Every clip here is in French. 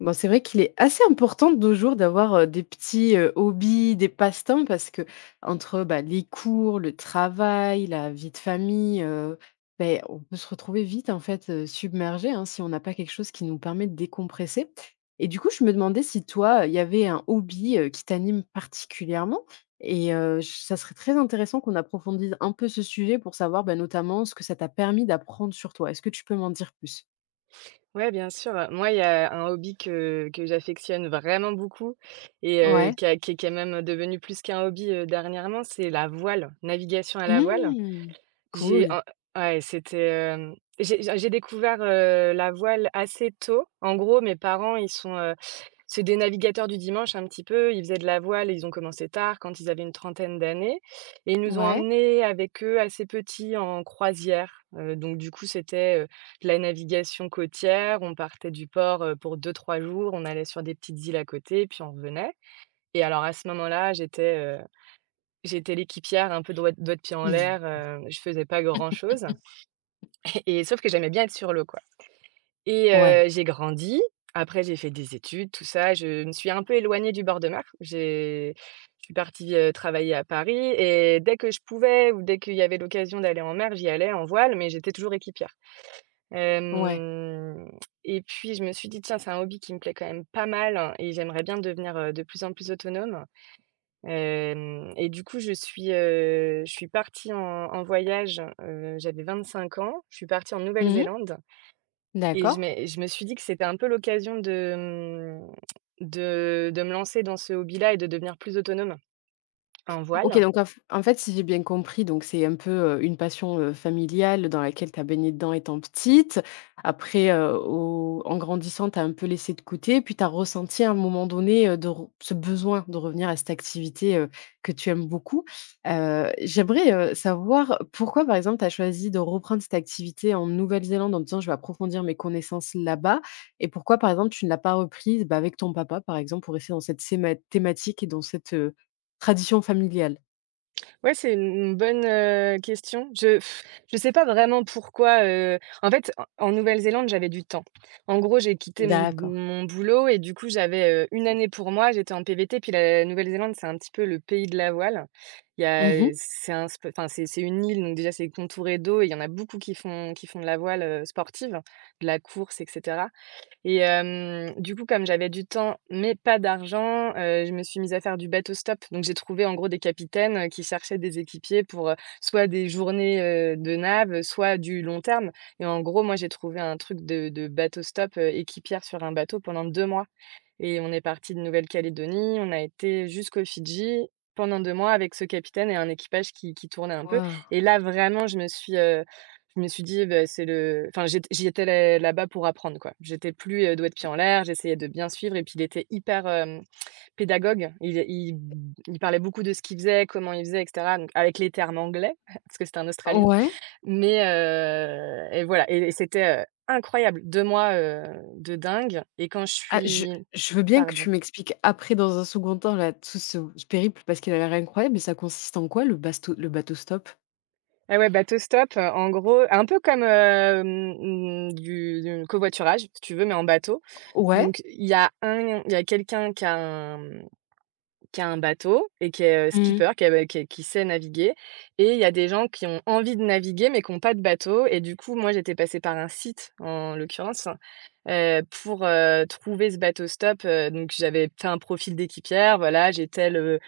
Bon, c'est vrai qu'il est assez important de nos jours d'avoir, des petits, hobbies, des passe-temps parce qu'entre, bah, les cours, le travail, la vie de famille, on peut se retrouver vite, en fait, submergés, hein, si on n'a pas quelque chose qui nous permet de décompresser. Et du coup, je me demandais si toi, il y avait un hobby, qui t'anime particulièrement et j ça serait très intéressant qu'on approfondisse un peu ce sujet pour savoir, bah, notamment ce que ça t'a permis d'apprendre sur toi. Est-ce que tu peux m'en dire plus? Ouais, bien sûr. Moi, il y a un hobby que j'affectionne vraiment beaucoup et Ouais. qui est quand même devenu plus qu'un hobby, dernièrement. C'est la voile, navigation à la voile. Mmh. J'ai Cool. en Ouais, c'était, j'ai découvert, la voile assez tôt. En gros, mes parents, c'est des navigateurs du dimanche un petit peu. Ils faisaient de la voile, ils ont commencé tard, quand ils avaient une trentaine d'années, et ils nous ont Ouais. emmenés avec eux, assez petits, en croisière. Donc du coup, c'était, de la navigation côtière. On partait du port, pour deux trois jours. On allait sur des petites îles à côté, puis on revenait. Et alors à ce moment-là, j'étais l'équipière un peu doigt de pied en Mhm. l'air. Je faisais pas grand-chose et sauf que j'aimais bien être sur l'eau, quoi. Et Ouais, j'ai grandi. Après, j'ai fait des études, tout ça. Je me suis un peu éloignée du bord de mer. J'ai Je suis partie, travailler à Paris, et dès que je pouvais ou dès qu'il y avait l'occasion d'aller en mer, j'y allais en voile, mais j'étais toujours équipière. ouais. Hem Et puis, je me suis dit: «Tiens, c'est un hobby qui me plaît quand même pas mal hein, et j'aimerais bien devenir, de plus en plus autonome». Hem Et du coup, je suis partie en voyage. J'avais 25 ans. Je suis partie en Mmh. Nouvelle-Zélande, et je D'accord. m'ai je me suis dit que c'était un peu l'occasion de, mmh, de me lancer dans ce hobby-là et de devenir plus autonome en OK, voile. donc en fait, si j'ai bien compris, donc c'est un peu, une passion, familiale dans laquelle tu as baigné dedans étant petite. Après, au en grandissant, tu as un peu laissé de côté, puis tu as ressenti à un moment donné, de re ce besoin de revenir à cette activité, que tu aimes beaucoup. J'aimerais, savoir pourquoi, par exemple, tu as choisi de reprendre cette activité en Nouvelle-Zélande en te disant: «Je vais approfondir mes connaissances là-bas», et pourquoi, par exemple, tu ne l'as pas reprise, bah, avec ton papa, par exemple, pour rester dans cette séma thématique et dans cette, tradition familiale? Ouais, c'est une bonne, question. Je sais pas vraiment pourquoi. En fait, en Nouvelle-Zélande, j'avais du temps. En gros, j'ai quitté mon D'accord. mon boulot et du coup, j'avais, 1 année pour moi, j'étais en PVT, puis la Nouvelle-Zélande, c'est un petit peu le pays de la voile. Il y a, Mmh mh. c'est un sp enfin, c'est une île, donc déjà, c'est contouré d'eau, et il y en a beaucoup qui font de la voile, sportive, de la course, etc. Et du coup, comme j'avais du temps, mais pas d'argent, je me suis mise à faire du bateau stop. Donc j'ai trouvé en gros des capitaines, qui cherchaient des équipiers pour, soit des journées, de nav, soit du long terme. Et en gros, moi, j'ai trouvé un truc de bateau stop, équipière sur un bateau pendant 2 mois. Et on est parti de Nouvelle-Calédonie, on a été jusqu'aux Fidji pendant 2 mois avec ce capitaine et un équipage qui tournait un peu. Waouh! Et là, vraiment, je me suis dit: «Beh, c'est le…» Enfin, j'y étais là là-bas pour apprendre, quoi. J'étais plus, doigt de pied en l'air. J'essayais de bien suivre, et puis il était hyper, pédagogue. Il parlait beaucoup de ce qu'il faisait, comment il faisait, et cetera, donc avec les termes anglais, parce que c'était un Australien, Ouais. mais et voilà, et c'était, incroyable. 2 mois, de dingue, et quand je Ah, suis je veux bien que pardon. tu m'expliques après dans un second temps là, tout ce périple parce qu'il a l'air incroyable, mais ça consiste en quoi le basto le bateau stop? Ah ouais, bateau stop, en gros, un peu comme, mmh, du covoiturage, si tu veux, mais en bateau. Ouais? Donc il y a quelqu'un qui a un bateau et qui est, Mmh. skipper, qui est qui sait naviguer, et il y a des gens qui ont envie de naviguer, mais qui ont pas de bateau. Et du coup, moi, j'étais passée par un site, en l'occurrence, pour, trouver ce bateau stop. Donc j'avais fait un profil d'équipière, voilà,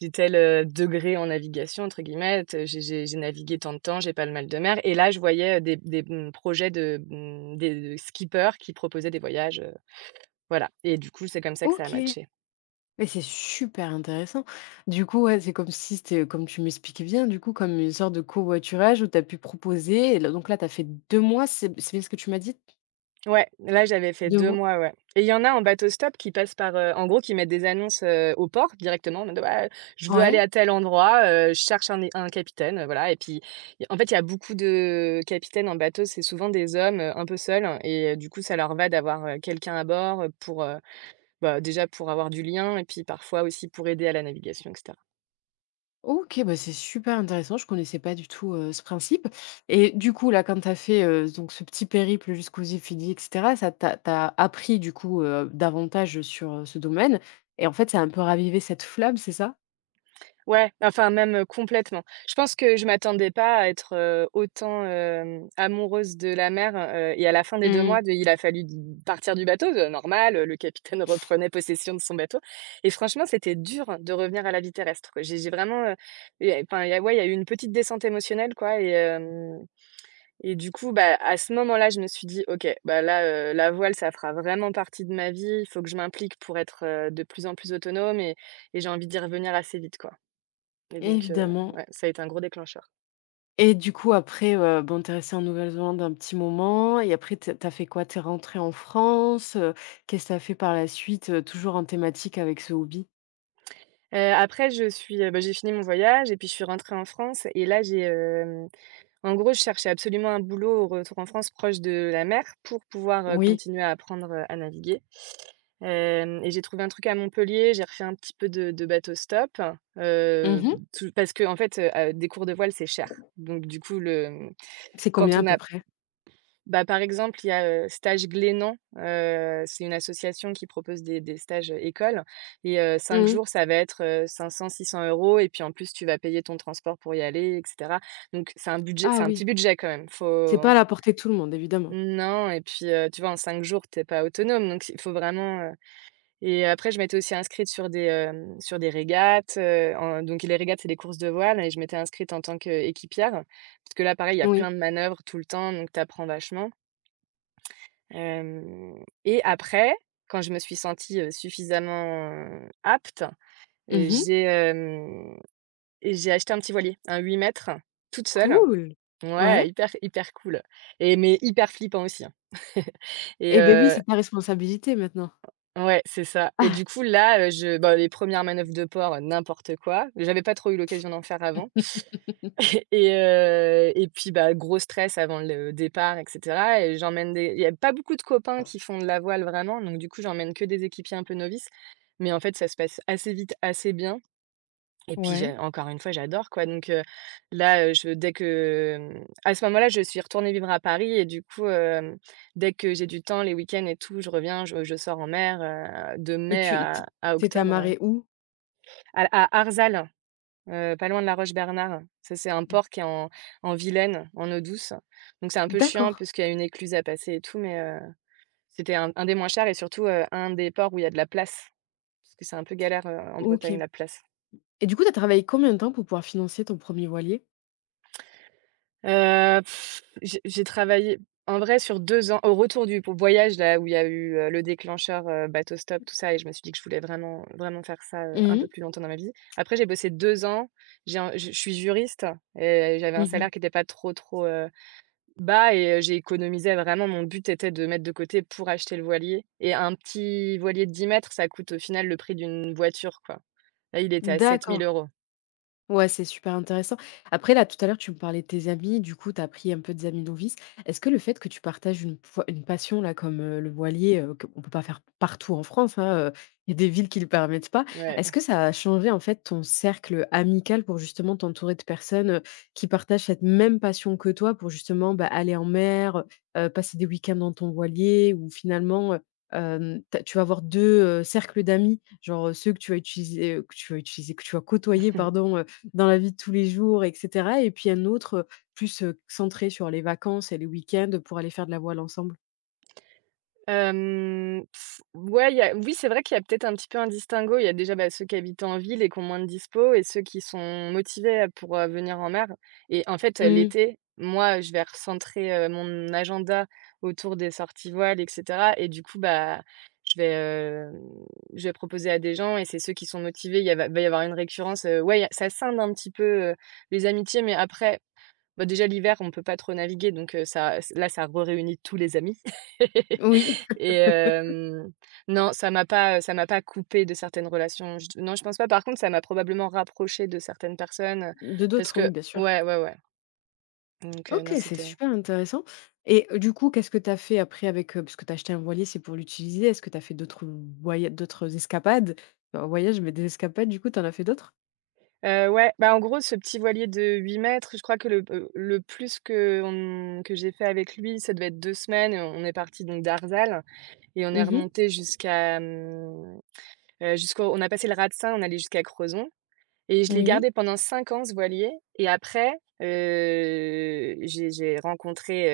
j'ai tel, «degré en navigation» entre guillemets, t j'ai navigué tant de temps, j'ai pas le mal de mer, et là, je voyais, des projets de skippers qui proposaient des voyages, voilà. Et du coup, c'est comme ça que ça a OK. matché. Mais c'est super intéressant. Du coup, ouais, c'est comme si c'était comme tu m'expliquais bien, du coup, comme une sorte de covoiturage où tu as pu proposer et là donc là, tu as fait 2 mois, c'est b c'est bien ce que tu m'as dit? Ouais, là, j'avais fait Deux 2 mois? mois, ouais, et il y en a en bateau stop qui passent par, en gros, qui mettent des annonces, au port directement en mode: «Ouais, je veux aller Ouais. à tel endroit, je cherche un capitaine», voilà. Et puis, y en fait, il y a beaucoup de capitaines en bateau, c'est souvent des hommes, un peu seuls hein, et du coup, ça leur va d'avoir, quelqu'un à bord, pour, bah, déjà pour avoir du lien, et puis parfois aussi pour aider à la navigation, et cetera. OK, bah, c'est super intéressant, je connaissais pas du tout, ce principe et du coup, là, quand tu as fait, donc ce petit périple jusqu'aux Yéfédies et cetera, ça t'a tu appris du coup, davantage, sur, ce domaine et en fait, ça a un peu ravivé cette flamme, c'est ça? Ouais, enfin même, complètement. Je pense que je m'attendais pas à être, autant, amoureuse de la mer. Et à la fin des deux Mmh. mois de il a fallu d partir du bateau, normal, le capitaine reprenait possession de son bateau, et franchement, c'était dur de revenir à la vie terrestre, quoi. J'ai vraiment, il enfin, il y a ouais, il y a eu une petite descente émotionnelle, quoi, et du coup, bah, à ce moment-là, je me suis dit: «OK, bah, là, la voile, ça fera vraiment partie de ma vie. Il faut que je m'implique pour être, de plus en plus autonome», et j'ai envie d'y revenir assez vite, quoi. Et donc Évidemment. ouais, ça a été un gros déclencheur. Et du coup, après, bon, tu es restée en Nouvelle-Zélande un petit moment et après t'as es fait quoi? T'es rentré en France, qu'est-ce que t'as fait par la suite, toujours en thématique avec ce hobby? Après bah, j'ai fini mon voyage, et puis je suis rentrée en France, et là en gros je cherchais absolument un boulot au retour en France proche de la mer pour pouvoir, Oui. continuer à apprendre, à naviguer. Hem Et j'ai trouvé un truc à Montpellier. J'ai refait un petit peu de bateau stop, heu, Mmh. tout parce qu'en fait, des cours de voile, c'est cher. Donc du coup le, mmh, C'est bon, quand combien à on peu a près? bah, par exemple, il y a, Stage Glénan, c'est une association qui propose des stages, écoles, et 5 Mmh. jours, ça va être, 500-600 €, et puis en plus, tu vas payer ton transport pour y aller, et cetera. Donc c'est Ah un petit oui. budget quand même. C'est pas Faut à la portée de tout le monde, évidemment. Non, et puis, tu vois, en 5 jours, t'es pas autonome, donc il faut vraiment, et après, je m'étais aussi inscrite sur des régates, en donc les régates, c'est des courses de voile, et je m'étais inscrite en tant qu'équipière. Parce que là, pareil, il y a Oui. plein de manœuvres tout le temps, donc t'apprends vachement. Hem Et après, quand je me suis sentie, suffisamment, apte, heu, Mmh mh. j'ai, hem, j'ai acheté un petit voilier, un 8 mètres, toute seule. Cool. Ouais, Ouais. hyper hyper cool, et mais hyper flippant aussi, hein. Et Eh beh, oui, c'est ta responsabilité maintenant. ouais, c'est ça. Et du coup là, je bah, les premières res manœuvres de port, n'importe quoi. J'avais pas trop eu l'occasion d'en faire avant. Et puis, bah, gros stress avant le départ, et cetera, et j'emmène des il y a pas beaucoup de copains qui font de la voile vraiment, donc du coup, j'emmène que des équipiers un peu novices. Mais en fait, ça se passe assez vite, assez bien, et puis j'ai Ouais encore une fois, j'adore quoi. Donc là, je dès que, mmh, à ce moment-là, je suis retournée vivre à Paris, et du coup, dès que j'ai du temps, les week-ends et tout, je reviens, je sors en mer, de et mai tu à tu étais octobre, amarrée où? à à Arzal. Pas loin de La Roche-Bernard. Ça, c'est un port qui est en Vilaine, en eau douce. Donc c'est un peu chiant D'accord, parce qu'il y a une écluse à passer et tout, mais, c'était un des moins chers, et surtout, un des ports où il y a de la place. Parce que c'est un peu galère, en Bretagne, OK la place. et du coup, tu as travaillé combien de temps pour pouvoir financer ton premier voilier? Heu, j'ai travaillé en vrai sur 2 ans, au retour du po voyage là où il y a eu, le déclencheur, bateau stop, tout ça, et je me suis dit que je voulais vraiment, vraiment faire ça, un Mmh mh. peu plus longtemps dans ma vie. Après j'ai bossé 2 ans, j'ai un je suis juriste, et j'avais un Mmh mh. salaire qui n'était pas trop, trop. Bah, et j'ai économisé, vraiment mon but était de mettre de côté pour acheter le voilier, et un petit voilier de 10 mètres, ça coûte au final le prix d'une voiture, quoi. Là, il était à sept mille D'accord. euros. Ouais, c'est super intéressant. Après là, tout à l'heure, tu me parlais de tes amis, du coup, tu as pris un peu des amis novices. Est-ce que le fait que tu partages une passion là comme, le voilier, qu'on peut pas faire partout en France, hein, il y a des villes qui le permettent pas. Est-ce Ouais. que ça a changé en fait ton cercle amical pour justement t'entourer de personnes, qui partagent cette même passion que toi pour justement, bah, aller en mer, passer des week-ends dans ton voilier ou finalement, tu vas avoir 2 cercles d'amis, genre, ceux que tu vas utiliser, que tu vas côtoyer pardon, dans la vie de tous les jours et cetera et puis un autre, plus, centré sur les vacances et les week-ends pour aller faire de la voile ensemble. Ouais, il y a oui, c'est vrai qu'il y a peut-être un petit peu un distinguo. Il y a déjà, bah, ceux qui habitent en ville et qui ont moins de dispo, et ceux qui sont motivés, pour, venir en mer. Et en fait, Mmh, l'été, moi, je vais recentrer, mon agenda autour des sorties voiles et cetera. Et du coup, bah, je vais, hem, je vais proposer à des gens, et c'est ceux qui sont motivés. Il y a va y avoir une récurrence, ouais, y a, ça scinde un petit peu, les amitiés. Mais après, bah, déjà l'hiver, on peut pas trop naviguer, donc ça ç là, ça re-réunit tous les amis. oui. Et non, ça m'a pas coupée de certaines relations. Je non, je pense pas. Par contre, ça m'a probablement rapprochée de certaines personnes, De parce d'autres, que oui, bien sûr. ouais, ouais, ouais, donc non, OK, c'est c'était… super intéressant et du coup, qu'est-ce que tu as fait après avec, heu, parce que tu as acheté un voilier, c'est pour l'utiliser. Est-ce que tu as fait d'autres escapades? Enfin, voyages, mais des escapades, du coup, tu en as fait d'autres? Ouais, bah, en gros, ce petit voilier de 8 mètres, je crois que le plus qu'on que j'ai fait avec lui, ça devait être 2 semaines. On est partis donc d'Arzal et on est Mmh. remontés jusqu'à, jusqu'au on a passé le Ratsin, on est allés jusqu'à Crozon. Et je l'ai Oui. gardé pendant 5 ans, ce voilier. Et après, j'ai rencontré,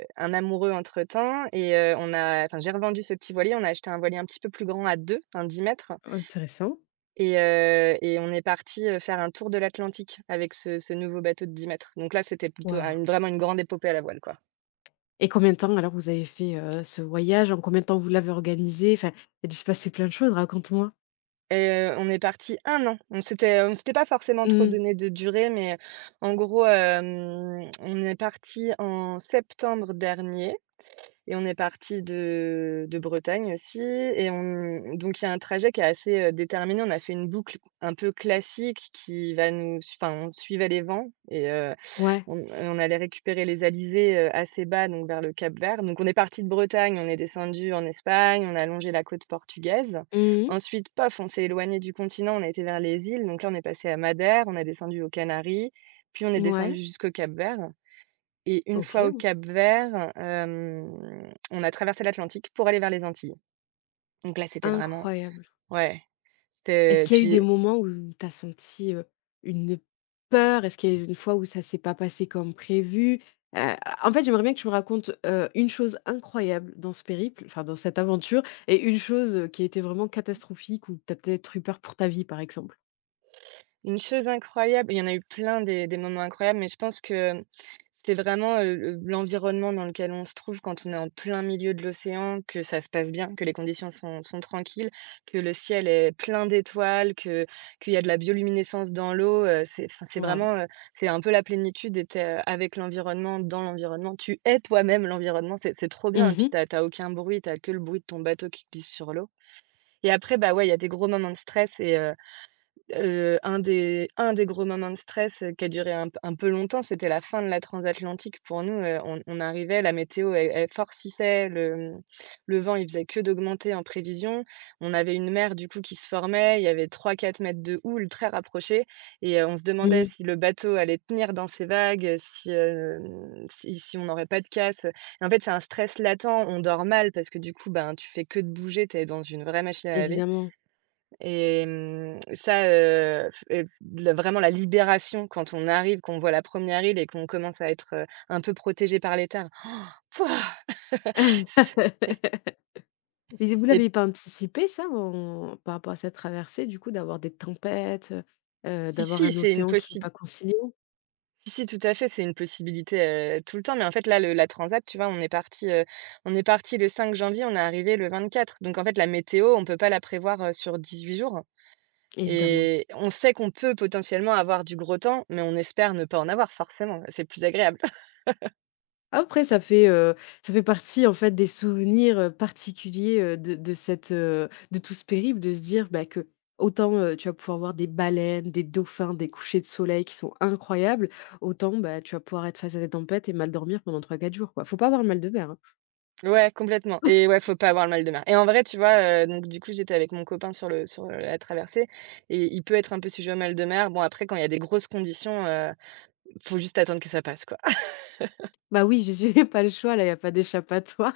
un amoureux entre-temps. Et on a enfin, j'ai revendu ce petit voilier, on a acheté un voilier un petit peu plus grand à 2, un 10 mètres. Intéressant. Et on est parti faire un tour de l'Atlantique avec ce nouveau bateau de 10 mètres. Donc là, c'était plutôt un Waouh. une vraiment une grande épopée à la voile, quoi. Et combien de temps alors vous avez fait, ce voyage? En combien de temps vous l'avez organisé? Enfin, il a dû se passer plein de choses, raconte-moi. Et on est parti un an. On s'était pas forcément trop Mmh, donné de durée, mais en gros, on est parti en septembre dernier. Et on est parti de Bretagne aussi. Et on donc il y a un trajet qui est assez, déterminé. On a fait une boucle un peu classique qui va nous enfin, on suivait les vents. Et ouais. On allait récupérer les alizés, assez bas, donc vers le Cap-Vert. Donc on est parti de Bretagne, on est descendu en Espagne, on a longé la côte portugaise. Mmh mh. Ensuite, pof, on s'est éloigné du continent, on a été vers les îles. Donc là, on est passé à Madère, on a descendu aux Canaries, puis on est descendu Mouais, jusqu'au Cap-Vert. Et une fois OK, au bon, Cap-Vert, on a traversé l'Atlantique pour aller vers les Antilles. Donc là, c'était vraiment… incroyable. ouais, Est-ce c'était… qu'il y a eu des puis… moments où tu as senti, une peur? Est-ce qu'il y a eu une fois où ça s'est pas passé comme prévu? Heu, En fait, j'aimerais bien que tu me racontes, une chose incroyable dans ce périple, enfin dans cette aventure, et une chose, qui a été vraiment catastrophique où tu as peut-être eu peur pour ta vie, par exemple? Une chose incroyable, il y en a eu plein, des moments incroyables, mais je pense que c'est vraiment, le l'environnement dans lequel on se trouve quand on est en plein milieu de l'océan, que ça se passe bien, que les conditions sont tranquilles, que le ciel est plein d'étoiles, que qu'il y a de la bioluminescence dans l'eau, c'est… enfin, c'est Waouh. vraiment, c'est un peu la plénitude. Et tu avec l'environnement, dans l'environnement. Tu es toi-même l'environnement, c'est trop bien. Et Mmh puis mh. t'as aucun bruit, t'as que le bruit de ton bateau qui glisse sur l'eau. Et après, bah, ouais, il y a des gros moments de stress. Et un des gros moments de stress, qui a duré un peu longtemps, c'était la fin de la transatlantique pour nous. On arrivait, la météo, elle farcissait, le vent, il faisait que d'augmenter en prévision. On avait une mer, du coup, qui se formait, il y avait trois quatre mètres de houle très rapprochée. Et on se demandait Mmh. si le bateau allait tenir dans ces vagues, si, hem, si si on n'aurait pas de casse. Et en fait, c'est un stress latent, on dort mal parce que du coup, ben, tu fais que de bouger, tu es dans une vraie machine à laver. Évidemment. Et ça, f et f le vraiment la libération quand on arrive, qu'on voit la première re île et qu'on commence à être, un peu protégé par l'État, là, pouah! C'est Mais vous Et l'avez pas anticipé ça en par rapport à cette traversée du coup d'avoir des tempêtes, si, d'avoir si, un c'est une océan qui est possi pas conciliant? si, si, tout à fait, c'est une possibilité, tout le temps. Mais en fait, là, le la transat, tu vois, on est parti le 5 janvier, on est arrivé le 24, donc en fait, la météo, on peut pas la prévoir, sur 18 jours. Évidemment. Et on sait qu'on peut potentiellement avoir du gros temps, mais on espère ne pas en avoir forcément, c'est plus agréable. Après ça fait partie en fait des souvenirs, particuliers, de cette, de tout ce périple de se dire, bah, que autant, tu vas pouvoir voir des baleines, des dauphins, des couchers de soleil qui sont incroyables, autant, bah, tu vas pouvoir être face à des tempêtes et mal dormir pendant trois quatre jours quoi. Faut pas avoir mal de mer, hein. Ouais, complètement. Et ouais, faut pas avoir le mal de mer. Et en vrai, tu vois, donc du coup, j'étais avec mon copain sur la traversée, et il peut être un peu sujet au mal de mer. Bon, après, quand il y a des grosses conditions, faut juste attendre que ça passe, quoi. Bah oui, j'ai pas le choix là, il y a pas d'échappatoire.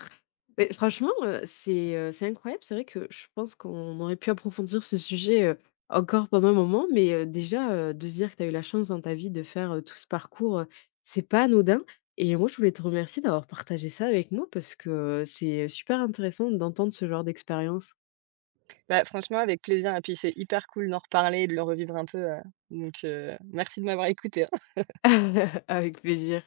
Mais franchement, c'est incroyable. C'est vrai que je pense qu'on aurait pu approfondir ce sujet, encore pendant un moment, mais, déjà, de se dire que tu as eu la chance dans ta vie de faire, tout ce parcours, c'est pas anodin et moi je voulais te remercier d'avoir partagé ça avec moi parce que, c'est super intéressant d'entendre ce genre d'expérience. Bah, franchement, avec plaisir. Et puis c'est hyper cool d'en reparler et de le revivre un peu, donc merci de m'avoir écoutée. Avec plaisir.